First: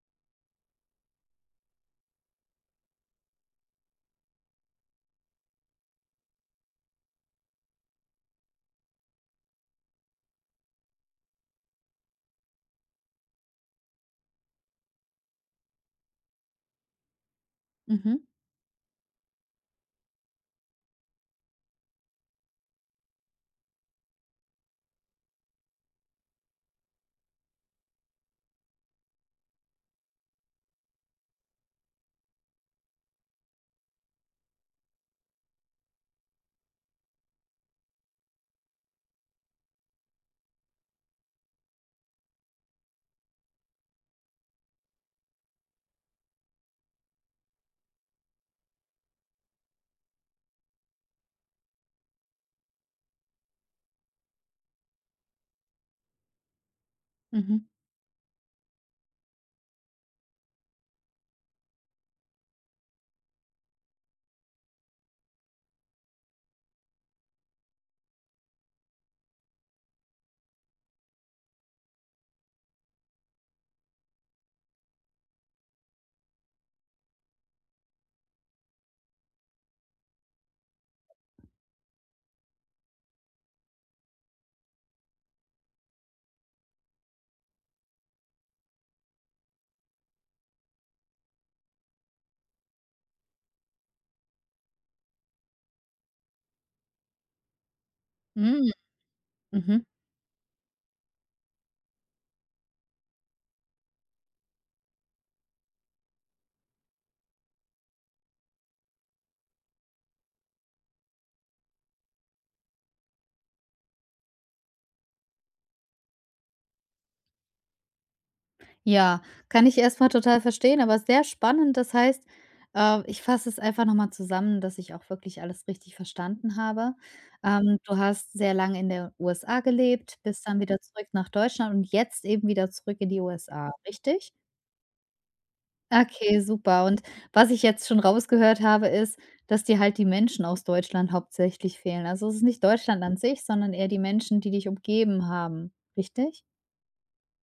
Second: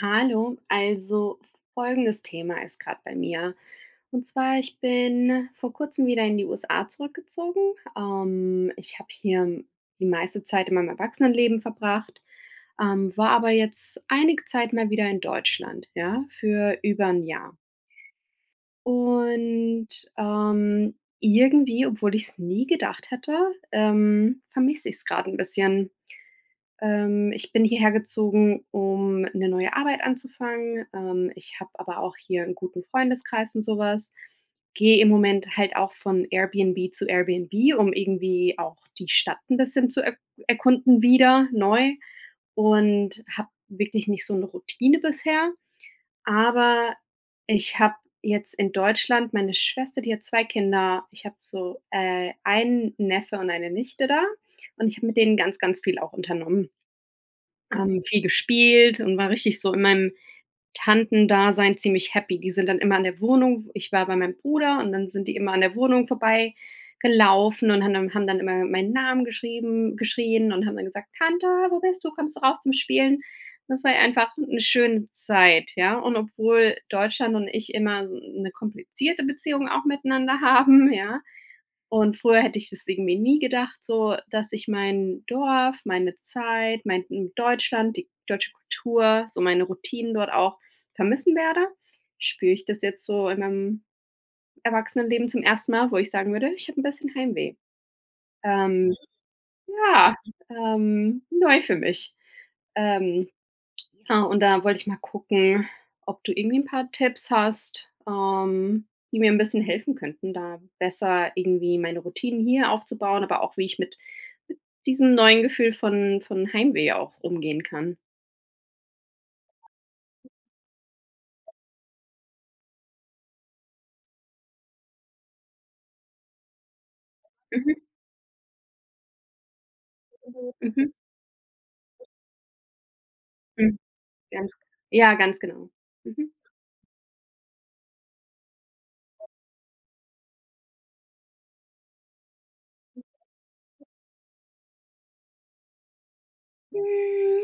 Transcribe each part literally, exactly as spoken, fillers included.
Hallo! Also folgendes Thema ist gerade bei mir. Und zwar ich bin vor kurzem wieder in die USA zurückgezogen. Ähm, ich habe hier die meiste Zeit in meinem Erwachsenenleben verbracht, ähm, war aber jetzt einige Zeit mal wieder in Deutschland, ja, für über 'n Jahr. Mhm. Und, ähm, irgendwie, obwohl ich es nie gedacht hätte, ähm, vermisse ich es gerade 'n bisschen. Ähm, ich bin hierhergezogen, um 'ne neue Arbeit anzufangen. Ähm, ich habe aber auch hier 'n guten Freundeskreis und sowas. Gehe im Moment halt auch von Airbnb zu Airbnb, um irgendwie auch die Stadt 'n bisschen zu er erkunden wieder neu und habe wirklich nicht so 'ne Routine bisher, aber ich habe jetzt in Deutschland meine Schwester, die hat zwei Kinder. Ich habe so, äh, einen Neffe und eine Nichte da und ich habe mit denen ganz, ganz viel auch unternommen. Mhm. Ähm, viel gespielt und war richtig so in meinem Tantendasein ziemlich happy. Die sind dann immer in der Wohnung ich war bei meinem Bruder und dann sind die immer an der Wohnung vorbei gelaufen und haben dann haben dann immer meinen Namen geschrieben geschrien und haben dann gesagt: „Tante, wo bist du? Kommst du raus zum Spielen?“ Das war einfach 'ne schöne Zeit, ja. Und obwohl Deutschland und ich immer s 'ne komplizierte Beziehung auch miteinander haben, ja. Und früher hätte ich das irgendwie nie gedacht, so, dass ich mein Dorf, meine Zeit, mein in Deutschland, die deutsche Kultur, so meine Routinen dort auch vermissen werde, spüre ich das jetzt so in meinem Erwachsenenleben zum ersten Mal, wo ich sagen würde, ich habe 'n bisschen Heimweh. Hm. Ähm, Mhm. ja ähm, neu für mich. Ähm, ja und da wollte ich mal gucken, ob du irgendwie 'n paar Tipps hast, ähm, die mir 'n bisschen helfen könnten, da besser irgendwie meine Routinen hier aufzubauen, aber auch wie ich mit diesem neuen Gefühl von von Heimweh auch umgehen kann. Ja, kann ich erstmal total verstehen, aber sehr spannend, das heißt, äh ich fasse es einfach nochmal zusammen, dass ich auch wirklich alles richtig verstanden habe. Mhm. Ähm, du hast sehr lange in der USA gelebt, bist [unintelligible] dann wieder Mhm. zurück nach Deutschland und jetzt eben wieder zurück in die USA, [unintelligible] richtig? Ganz ja, ganz genau. Mhm. Okay, super. Und was ich jetzt schon rausgehört habe, ist, dass dir halt die Menschen aus Deutschland hauptsächlich fehlen. Also, es ist nicht Deutschland an sich, sondern eher die Menschen, die dich umgeben haben, richtig? Hm,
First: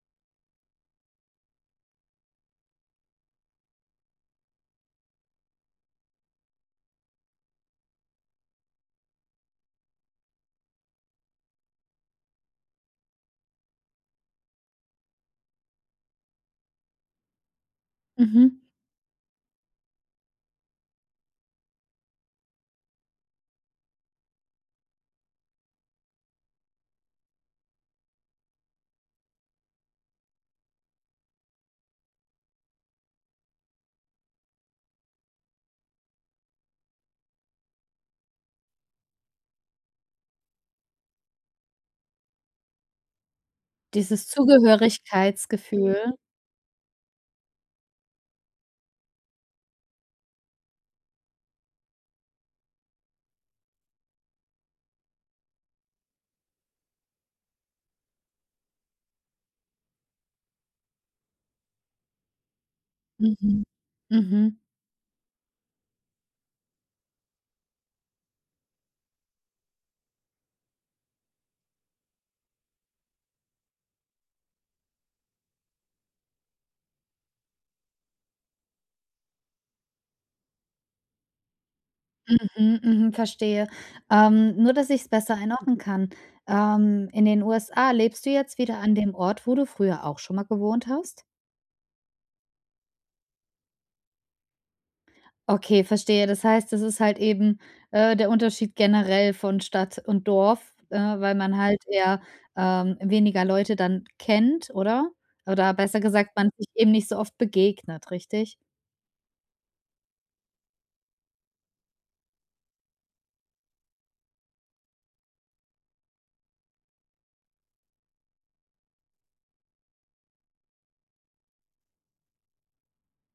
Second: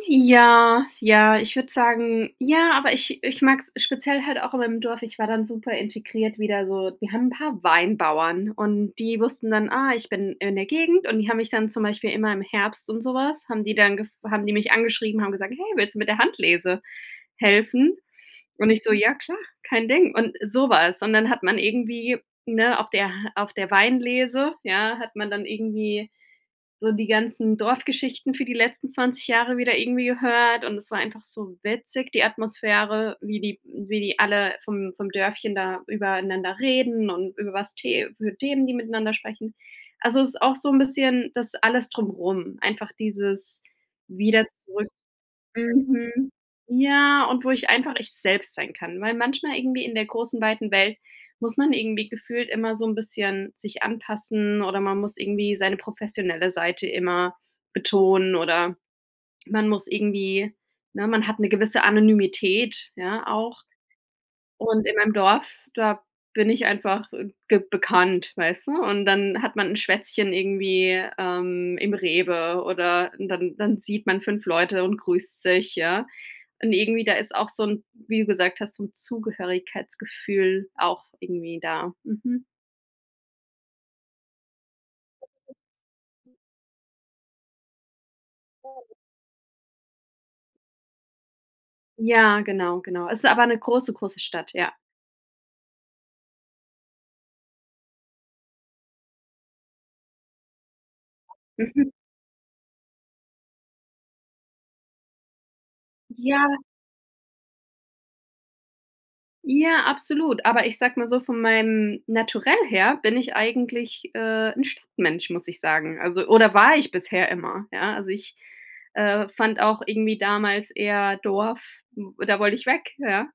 ja, ja, ich würde sagen ja, aber ich ich mag es speziell halt auch in meinem Dorf. Ich war dann super integriert wieder so wir haben 'n paar Weinbauern und die wussten dann, ah, ich bin in der Gegend. Und die haben mich dann zum Beispiel immer im Herbst und sowas haben die dann gef haben die mich angeschrieben, haben gesagt: „Hey, willst du mit der Handlese helfen?" Mhm. Und ich so: „Ja, klar, kein Ding," und sowas. Und dann hat man irgendwie ne, auf der auf der Weinlese, ja, hat man dann irgendwie so die ganzen Dorfgeschichten für die letzten zwanzig Jahre wieder irgendwie gehört. Und es war einfach so witzig, die Atmosphäre, wie die wie die alle vom vom Dörfchen da übereinander reden und über was te für Themen, die miteinander sprechen. Also, es ist auch so 'n bisschen, das alles drumherum, einfach dieses Dieses wieder zurück. Zugehörigkeitsgefühl? Mhm. Ja, und wo ich einfach ich selbst sein kann, weil manchmal irgendwie in der großen weiten Welt muss man irgendwie gefühlt immer so 'n bisschen sich anpassen, oder man muss irgendwie seine professionelle Seite immer betonen, oder man muss irgendwie ne, man hat 'ne gewisse Anonymität ja Mhm. auch. Mhm. Und in meinem Dorf, da bin ich einfach, äh, g bekannt, weißt du? Und dann hat man 'n Schwätzchen irgendwie, ähm, im Rewe oder dann dann sieht man fünf Leute und grüßt sich, ja. Und irgendwie, da ist auch so 'n wie du gesagt hast, so 'n Zugehörigkeitsgefühl auch irgendwie da. Mhm. Mhm. Mhm. Verstehe. Ähm, nur, dass ich es besser einordnen kann. Ähm, in den USA lebst du jetzt wieder [unintelligible] an dem Ort, wo du früher auch schon mal gewohnt hast? Ja, genau, genau. Es ist aber 'ne große, große Stadt, ja. Okay, verstehe. Das heißt, das ist halt eben, äh, der Unterschied generell von Stadt und Dorf, äh, weil man halt Mhm. eher, ähm, weniger Leute dann kennt, oder? Oder besser gesagt, Ja. man sich eben nicht so oft begegnet, richtig? Ja, absolut, aber ich sage mal so, von meinem Naturell her bin ich eigentlich, äh, 'n Stadtmensch, muss ich sagen, also oder war ich bisher immer. Ja, also ich, äh, fand auch irgendwie damals eher Dorf, hm, da wollte ich weg, ja?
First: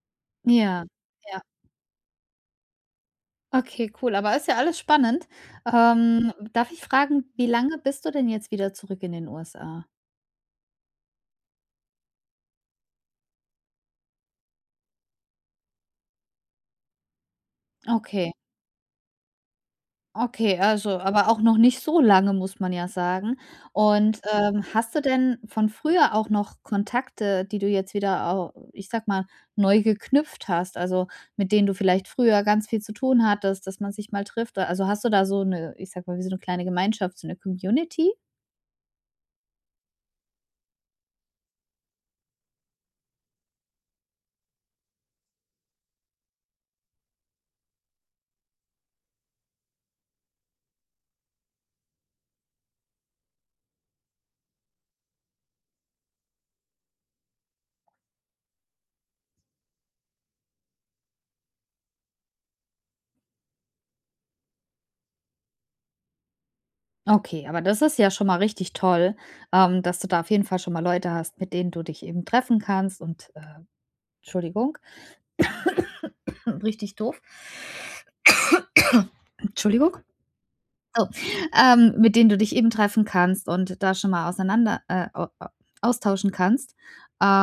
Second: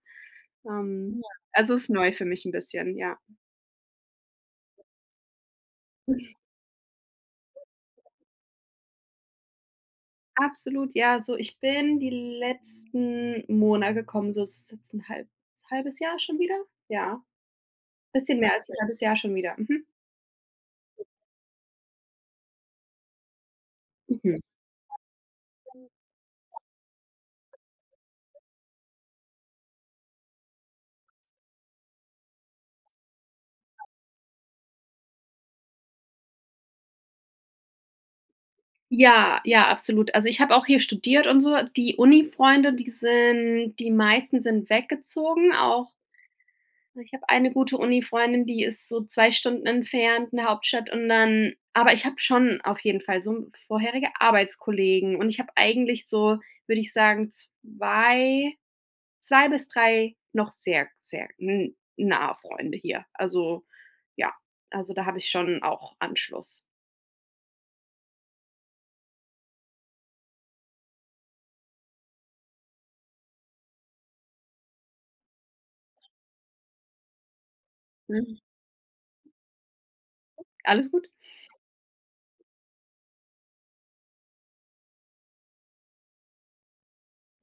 Ja, Ähm, ja. also ist neu für mich 'n bisschen, ja. Okay, cool, aber ist ja alles spannend. Ähm, darf ich fragen: „Wie lange bist du denn jetzt wieder zurück in den USA?” Absolut, ja, so ich bin die letzten Mona gekommen, so ist es jetzt 'n halb halbes Jahr schon wieder? Ja. Okay. Bisschen mehr als 'n halbes Jahr schon wieder, mhm. Okay, also, aber auch noch nicht so lange muss man ja sagen. Und, Mhm. ähm, hast du denn von früher auch noch Kontakte, die du jetzt wieder au ich sage mal, neu geknüpft hast, also mit denen du vielleicht früher ganz viel zu tun hattest, dass man sich mal trifft da. Also, hast du da so 'ne ich sage mal, wie so 'ne kleine Gemeinschaft so 'ne Community? Ja, ja, absolut. Also, ich habe auch hier studiert und so. Die Uni-Freunde, die sind die meisten sind weggezogen, auch Ich habe eine gute Uni-Freundin, die ist so zwei Stunden entfernt 'ne Hauptstadt und dann aber ich habe schon auf jeden Fall so vorherige Arbeitskollegen und ich habe eigentlich so, würde ich sagen, zwei zwei bis drei noch sehr sehr n nahe Freunde hier. Also, ja also da habe ich schon auch Anschluss. Okay, aber das ist ja schon mal richtig toll, ähm, dass du da auf jeden Fall schon mal Leute hast, mit denen du dich eben treffen kannst und, äh Entschuldigung. Richtig doof. Mhm. Entschuldigung. Alles Oh gut. ähm, mit denen du dich eben treffen kannst und da schon mal auseinander, äh a a austauschen kannst.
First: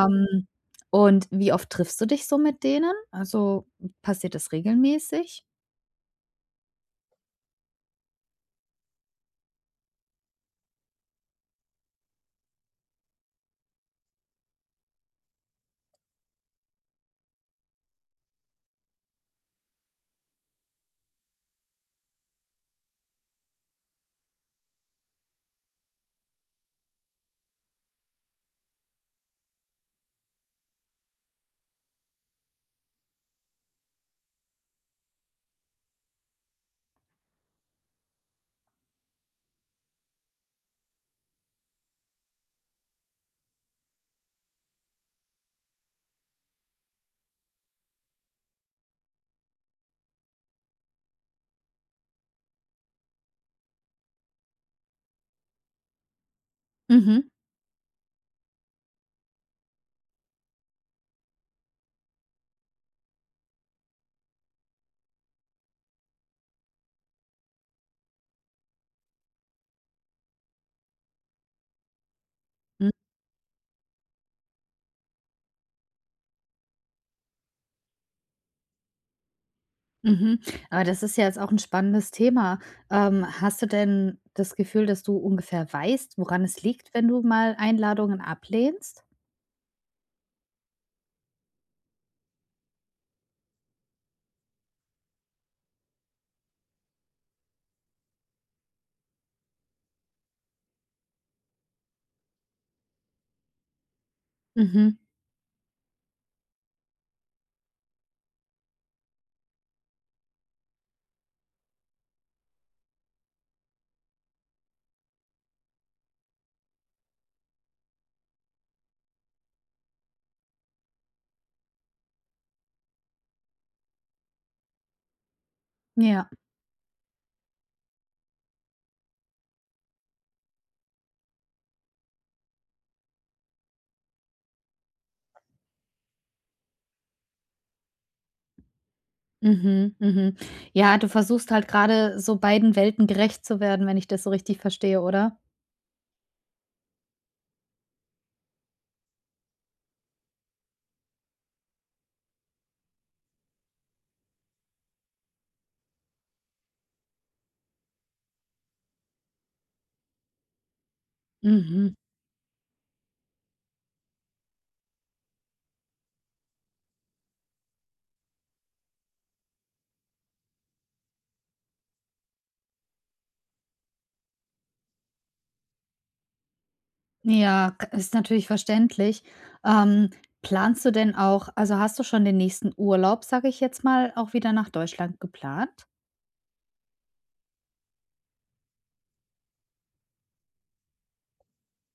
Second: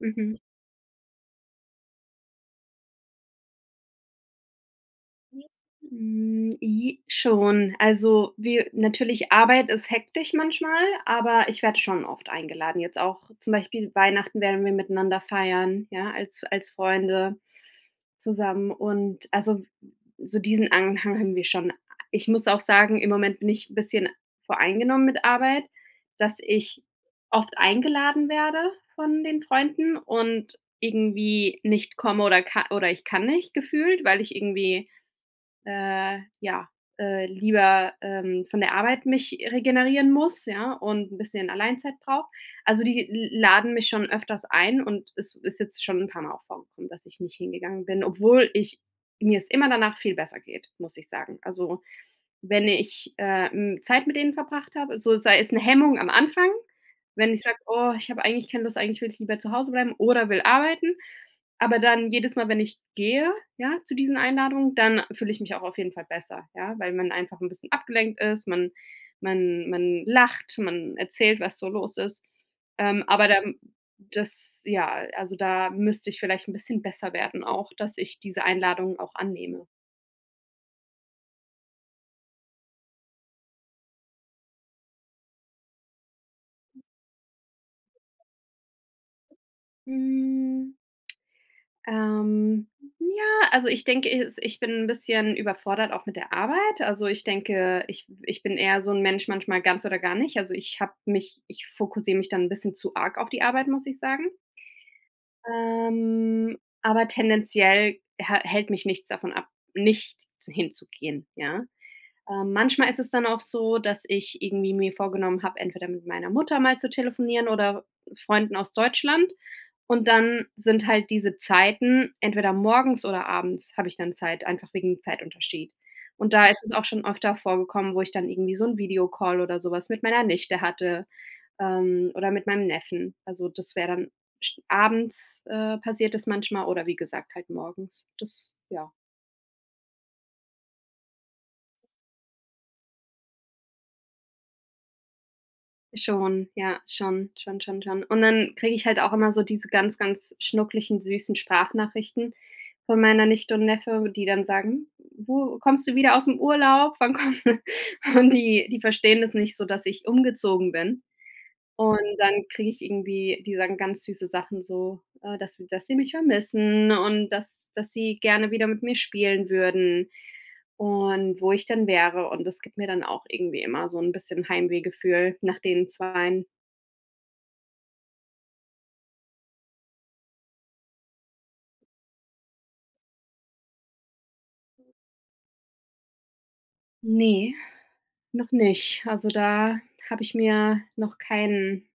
Mhm. und wie oft triffst du dich so mit denen? Also, passiert das regelmäßig? [unintelligible] Hm, ji schon. Also, wir natürlich, Arbeit ist hektisch manchmal, aber ich werde schon oft eingeladen. Jetzt auch, zum Beispiel Weihnachten werden wir miteinander feiern, ja, als als Freunde zusammen und also so diesen Anhang haben wir schon. Ich muss auch sagen, im Moment bin ich bisschen voreingenommen mit Arbeit, dass ich oft eingeladen werde von den Freunden und irgendwie nicht komme oder ka oder ich kann nicht gefühlt, weil ich irgendwie, äh, ja, äh, lieber, ähm, von der Arbeit mich regenerieren muss, ja, und 'n bisschen Alleinzeit brauche. Also, die l laden mich schon öfters ein und es ist jetzt schon 'n paar Mal auch vorgekommen, dass ich nicht hingegangen bin, obwohl ich mir es immer danach viel besser geht, muss ich sagen. Also, wenn ich, äh, hm, Zeit mit denen verbracht habe so sei es 'ne Hemmung am Anfang, Mhm. wenn ich sage: „Oh, ich habe eigentlich keine Lust, eigentlich will ich lieber zu Hause bleiben oder will arbeiten." Aber dann, jedes Mal, wenn ich gehe, ja, zu diesen Einladungen, dann fühle ich mich auch auf jeden Fall besser, ja, weil man einfach 'n bisschen abgelenkt ist, man man man lacht, man erzählt, was so los ist. Mhm. Ähm, aber dann das ja also, da müsste ich vielleicht 'n bisschen besser werden auch, dass ich diese Einladungen auch annehme. Mhm, aber das ist ja jetzt auch 'n spannendes Thema. Ähm, hast du denn das Gefühl, dass du ungefähr weißt, woran es liegt, wenn du mal Einladungen ablehnst? Hm ähm, ja, also ich denke, es ich bin 'n bisschen überfordert, auch mit der Arbeit. Also, ich denke, ich ich bin eher so 'n Mensch, manchmal ganz oder gar nicht. Also, ich habe mich ich fokussiere mich dann 'n bisschen zu arg auf die Arbeit, muss ich sagen. Mhm. Ähm, aber tendenziell hä hält mich nichts davon ab, nicht hinzugehen, ja? Ähm, manchmal ist es dann auch so, dass ich irgendwie mir vorgenommen habe, entweder mit meiner Mutter mal zu telefonieren oder Freunden aus Deutschland, und dann sind halt diese Zeiten entweder morgens oder abends habe ich dann Zeit, einfach wegen dem Zeitunterschied. Ja. Und da ist es auch schon öfter vorgekommen, wo ich dann irgendwie so 'n Videocall oder sowas mit meiner Nichte hatte, ähm, oder mit meinem Neffen. Also, das wäre dann sch abends, äh, passiert das manchmal oder wie gesagt, halt morgens. Das ja. Mhm, mhm. Ja, du versuchst halt grade so beiden Welten gerecht zu werden, wenn ich das so richtig verstehe, oder? Schon, ja, schon, schon, schon, schon. Und dann kriege ich halt auch immer so diese ganz, ganz schnuckeligen süßen Sprachnachrichten von meiner Nichte und Neffe, die dann sagen: „Du, kommst du wieder ausm Urlaub? Wann kommt?", und die die verstehen das nicht so, dass ich umgezogen bin. Mhm. Und dann kriege ich irgendwie die sagen ganz süße Sachen, so, äh, dass dass sie mich vermissen und dass dass sie gerne wieder mit mir spielen würden und wo ich denn wäre, und das gibt mir dann auch irgendwie immer so ‘n bisschen Heimweh-Gefühl nach den Zweien. Ja, i ist natürlich verständlich. Ähm, planst du denn auch also hast du schon den nächsten Urlaub, sage ich jetzt mal, auch wieder nach Deutschland geplant? Ne, noch nicht. Also, da habe ich mir noch keinen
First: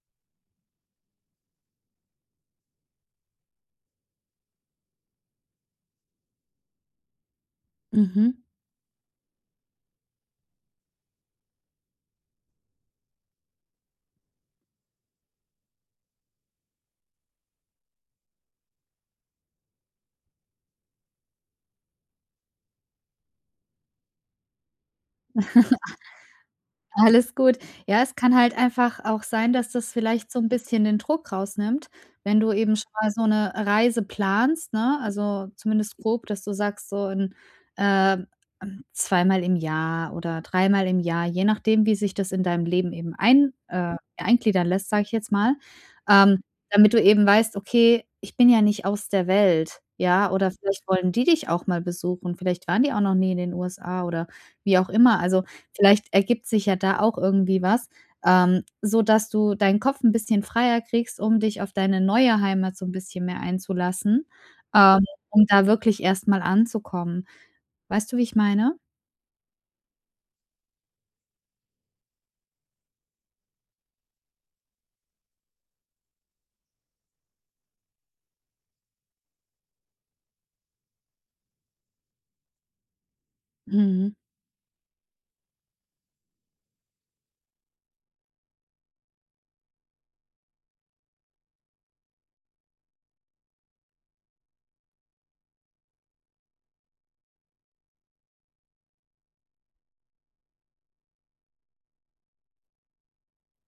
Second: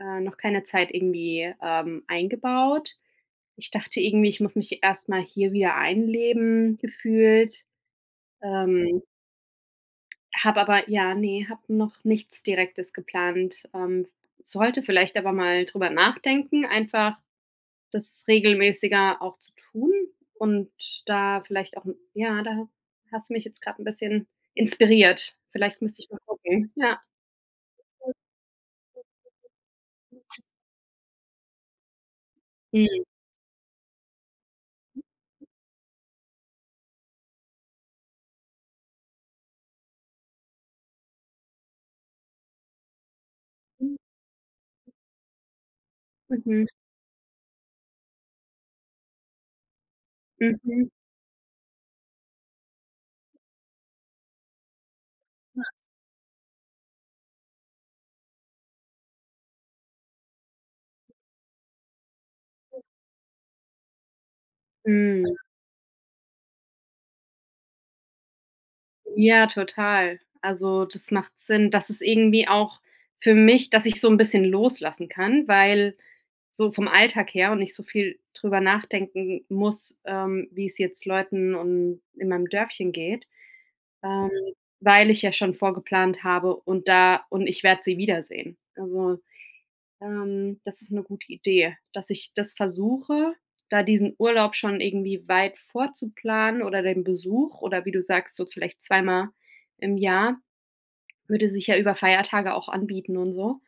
äh, noch keine Zeit irgendwie, ähm, eingebaut. Ich dachte irgendwie, ich muss mich erstmal hier wieder einleben, gefühlt. Mhm. Ähm habe aber ja, ne, habe noch nichts Direktes geplant, ähm. Sollte vielleicht aber mal darüber nachdenken, einfach das regelmäßiger auch zu tun und da vielleicht auch ja, da ha hast du mich jetzt grade 'n bisschen inspiriert. Vielleicht müsste ich mal gucken, ja. Alles gut. Ja, es kann halt einfach auch sein, dass das vielleicht so ‘n bisschen den Druck rausnimmt, wenn du eben schon Hm. mal so 'ne Reise planst, ne, also zumindest grob, dass du sagst: „So in äh, hm, zweimal im Jahr oder dreimal im Jahr.”, je nachdem, wie sich das in deinem Leben eben ein äh, Hm. eingliedern lässt, sage ich jetzt mal. Ähm, Mhm. damit du eben weißt: „Okay, ich bin ja nicht aus der Welt.”, ja, oder vielleicht Mhm. wollen die dich auch mal besuchen. Vielleicht waren die auch noch nie in den USA oder wie auch immer. Also, Ja. vielleicht ergibt sich ja da auch irgendwie was, ähm, so dass du deinen Kopf ‘n bisschen freier kriegst, um dich auf deine neue Heimat so 'n bisschen mehr einzulassen, ähm, Mhm. um da wirklich erstmal anzukommen. Weißt du, wie ich meine? Ja, total. Also das macht Sinn. Das ist irgendwie auch für mich, dass ich so 'n bisschen loslassen kann, weil so vom Alltag her und nicht so viel darüber nachdenken muss, ähm, wie es jetzt Leuten und in meinem Dörfchen geht. Mhm. Ähm, weil ich ja schon vorgeplant habe und da und ich werde sie wiedersehen. Also, ähm, das ist 'ne gute Idee, dass ich das versuche, da diesen Urlaub schon irgendwie weit vorzuplanen oder den Besuch oder wie du sagst, so vielleicht zweimal im Jahr, würde sich ja über Feiertage auch anbieten und so.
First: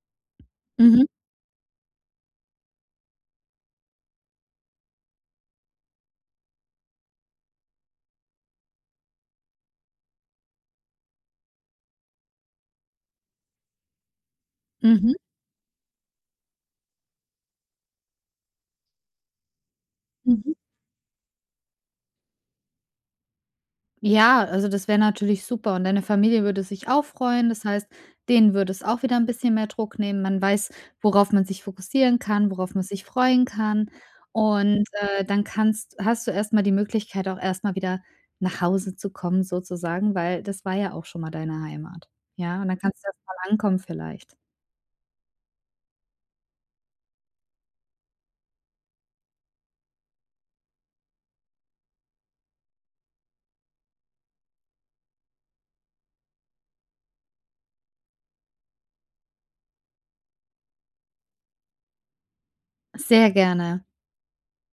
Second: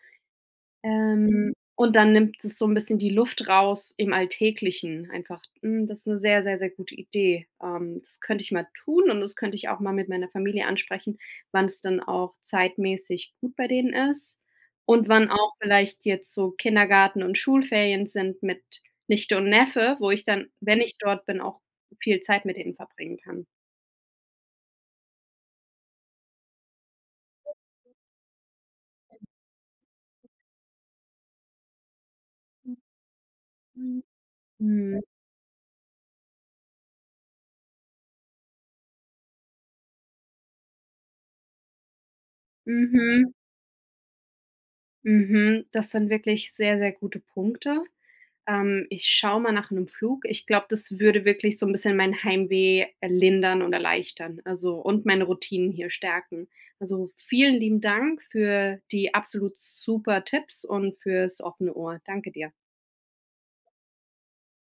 Mhm. Ähm, und dann nimmt das so 'n bisschen die Luft raus im alltäglichen einfach. Mhm, das 'ne sehr, sehr, sehr gute Idee. Ähm, das könnte ich mal tun, und das könnte ich auch mal mit meiner Familie ansprechen, wann es dann auch zeitmässig gut bei denen ist ,und Mhm. wann auch vielleicht jetzt so Kindergarten und Schulferien sind mit Nichte und Neffe, wo ich dann, Mhm. wenn ich dort bin, auch viel Zeit mit denen verbringen kann. Ja, also das wäre natürlich super, und deine Familie würde sich auch freuen, das heißt, denen würde es auch wieder 'n bisschen mehr Druck nehmen. Man weiß, worauf man sich fokussieren kann, worauf man sich freuen kann [unintelligible] und, Mhm. äh, dann kannst hast du erstmal die Möglichkeit auch erstmal wieder nach Hause zu kommen, sozusagen, weil das war ja auch schon mal deine Heimat. Ja, und dann kannst du erst Mhm. mal ankommen vielleicht. Mhm. Das sind wirklich sehr, sehr gute Punkte. Ähm, ich schaue mal nach 'nem Flug. Ich glaube, das würde wirklich so 'n bisschen mein Heimweh, äh, lindern und erleichtern. Also und meine Routinen hier stärken. Also, vielen lieben Dank für die absolut super Tipps und für's offene Ohr. Danke dir. Sehr gerne.